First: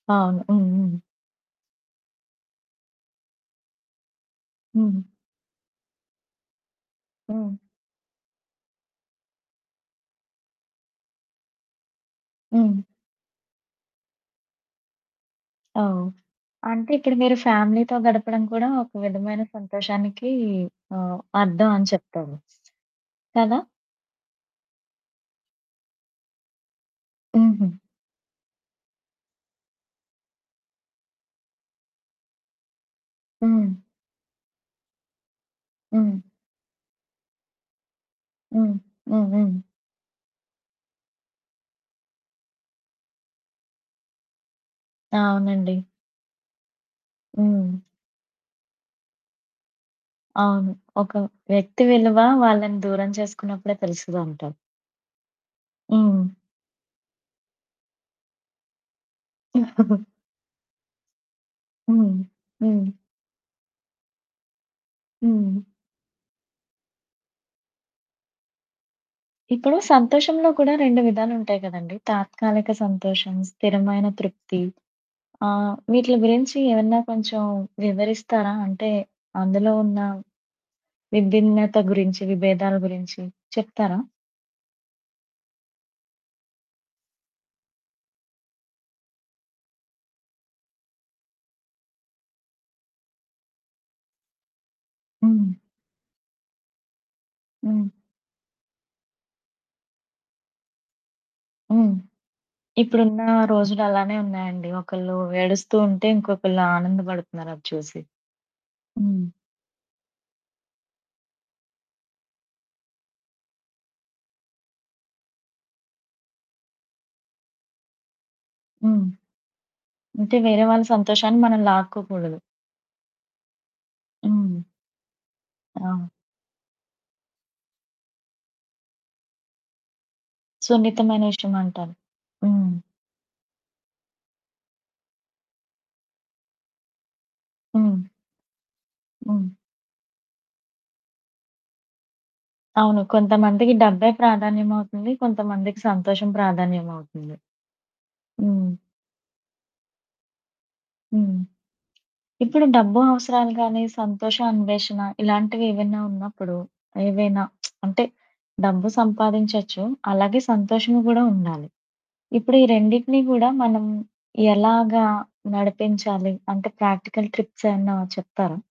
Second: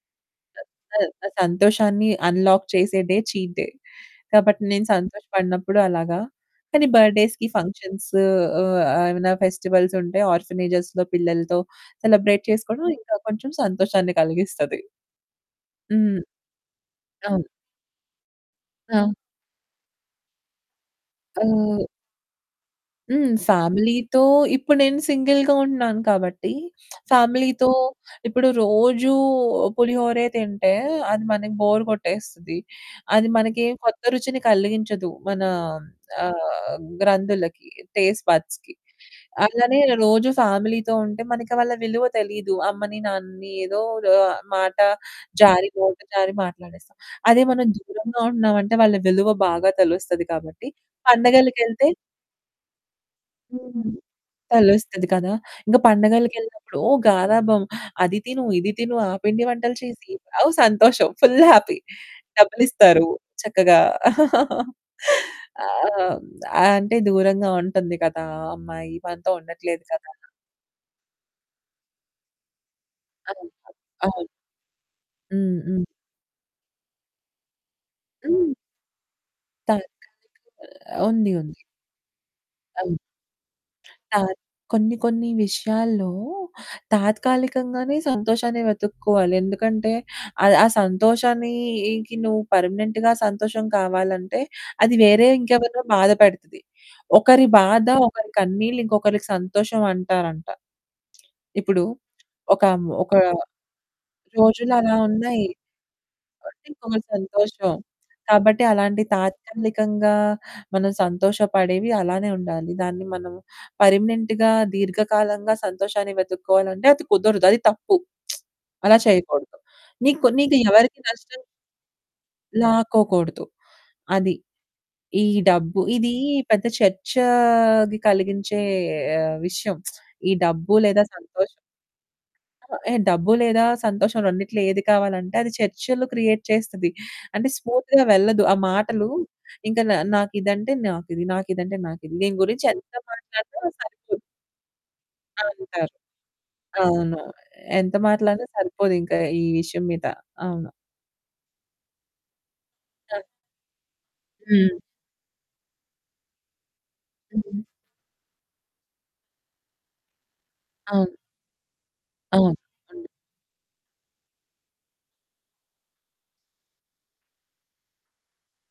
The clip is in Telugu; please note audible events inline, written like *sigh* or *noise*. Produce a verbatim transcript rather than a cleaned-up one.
అవును. స హ్మ్. హ్మ్. స సంతోషాన్ని అన్లాక్ చేసే డే చీట్ డే. కాబట్టి నేను హ్మ్. సంతోషపడినప్పుడు అలాగా, కానీ బర్త్‌డేస్‌కి హ్మ్. ఫంక్షన్సు ఆహ్, ఆహ్, ఏవైనా ఫెస్టివల్స్ ఉంటే ఆర్ఫనేజ్స్‌లో పిల్లలతో సెలబ్రేట్ హ్మ్. చేసుకోడం ఇంకా కొంచెం సంతోషాన్ని కలిగిస్తది. అవ్ హ్మ్. అంటే ఇప్పుడు మీరు అవును. ఫ్యామిలీ‌తో గడపడం కూడా ఒక ఆ! విధమైన సంతోషానికి ఆహ్, అర్థం ఆ! అని చెప్తారు. హ్మ్. కదా! ఫ్యామిలీతో ఇప్పుడు నేను సింగిల్‌గా ఉంటున్నాను కాబట్టి *smacks lips* ఫ్యామిలీతో, హుహు. ఇప్పుడు రోజూ పులిహోరే తింటే అది మనకి బోర్ కొట్టేస్తది, అది మనకేం హ్మ్. కొత్త రుచిని కలిగించదు మన హ్మ్. ఆహ్, గ్రంధులకి టేస్ట్ హ్మ్. బడ్స్‌కి. హ్మ్. హ్మ్. అలానే రోజు ఫ్యామిలీ‌తో ఉంటే మన వాళ్ళ విలువ తెలీదు. అమ్మని నాన్నని ఏదో ఆహ్, మాట జారి అవునండి. నోట జారి మాట్లాడేస్తాం. అదే మనం హ్మ్. దూరంగా ఉంటున్నామంటే, వాళ్ళ విలువ బాగా తెలుస్తది కాబట్టి అవును. ఒక వ్యక్తి పండగలకేళ్తే విలువ వాళ్ళని దూరం చేసుకున్నప్పుడే హ్మ్. తెలుస్తదంటారు. తెలుస్తది కదా! ఇంగ హ్మ్. పండగలకేళ్ళినప్పుడు. ఓ గరాబం, అది తిను, ఇది తిను, ఆ పిండి వంటలు *chuckles* చేసి అవ్ సంతోషం ఫుల్ హ్యాపీ హ్మ్. హ్మ్. డబ్బులిస్తారు చక్కగా. *chuckles* హ్మ్. ఆ! అంటే దూరంగా ఉంటుంది కదా! అమ్మాయి మనతో ఇప్పుడు ఉండట్లేదు కదా! సంతోషంలో కూడా రెండు విధాలుంటాయి కదండీ! తాత్కాలిక సంతోషం, అవును. స్థిరమైన అవును. తృప్తి, హ్మ్. ఆహ్, హ్మ్. వీట్లి గురించి ఏమన్నా కొంచెం హ్మ్. వివరిస్తారా? అంటే అందులో ఉన్న తాత్కాలికంగా ఆ! ఉంది. ఉంది. విభిన్నత గురించి, విభేదాల అవును. గురించి చెప్తారా? *smacks lips* తత్ కొన్ని కొన్ని విషయాల్లో తాత్కాలికంగానే సంతోషాన్ని వెతుక్కోవాలి. ఎందుకంటే ఆహ్, ఆ సంతోషానికి నువ్వు పర్మనెంట్‌గా సంతోషం కావాలంటే అది వేరే హ్మ్. ఇంకెవరినో బాధపడతది, ఒకరి బాధ హ్మ్. ఒకరి కన్నీళ్లు ఇంకొకరికి సంతోషం అంటారంట. ఇప్పుడు హ్మ్. ఒకం ఒక ఇప్పుడున్న రోజులలానే ఉన్నాయండి. రోజులలా ఒకళ్ళు ఉన్నాయి. ఏడుస్తూ ఉంటే, ఇంకొకళ్ళు కొట్టి ఇంకొక ఆనందబడుతున్నారు అది సంతోషం. చూసి. కాబట్టి అలాంటి హ్మ్. తాత్కాలికంగా మనం సంతోషపడేవి అలానే ఉండాలి. దాన్ని మనం పర్మనెంట్‌గా‌ దీర్ఘకాలంగా సంతోషాన్ని వెతుక్కోవాలంటే అది కుదరదు. అది తప్పు. *smacks lips* అలా హ్మ్. చేయకూడదు. నీకు అంటే కొన్నిది వేరే వాళ్ళ ఎవరికీ సంతోషాన్ని నష్టం? మనం లాక్కోకూడదు. లాక్కోకూడదు. అది. హ్మ్. ఈ డబ్బు అవును. ఇదీ పెద్ద చర్చాది కలిగించే ఆహ్, విషయం. *smacks lips* ఈ డబ్బు లేదా సున్నితమైన సంతోషం. విషయమంటాను. అవా హ్మ్. హే! డబ్బు లేదా సంతోషం రెండిట్లో ఏది కావాలంటే అది చర్చలు క్రియేట్ చేస్తది. అంటే హ్మ్. స్మూత్‌గా వెళ్ళదు. ఆ మాటలు హ్మ్. ఇంకా నా నాకిదంటే నాకిది నాకిదంటే నాకిది దీని గురించి ఎంత అవును. మాట్లాడినా కొంతమందికి డబ్బే సరిపోదు. ప్రాధాన్యమవుతుంది, కొంతమందికి అంటారు. సంతోషం అవును. ప్రాధాన్యమవుతుంది. ఎ ఎంత మాట్లాడినా హ్మ్. సరిపోదింక ఈ విషయం మీద అవును. హ్మ్. ఇప్పుడు డబ్బు తా అవసరాలు గాని సంతోష హ్మ్. అన్వేషణ ఇలాంటివేవైనా ఉన్నప్పుడు, ఏవైనా హుహు. *smacks lips* అంటే డబ్బు సంపాదించొచ్చు, అలాగే సంతోషము అవును. గూడా ఉండాలి. అవును. ఇప్పుడు ఈ ఉండా రెండిటిని గూడా మనం ఎలాగా నడిపించాలి? అంటే ప్రాక్టికల్ ట్రిప్స్ ఏమన్నా చెప్తారా?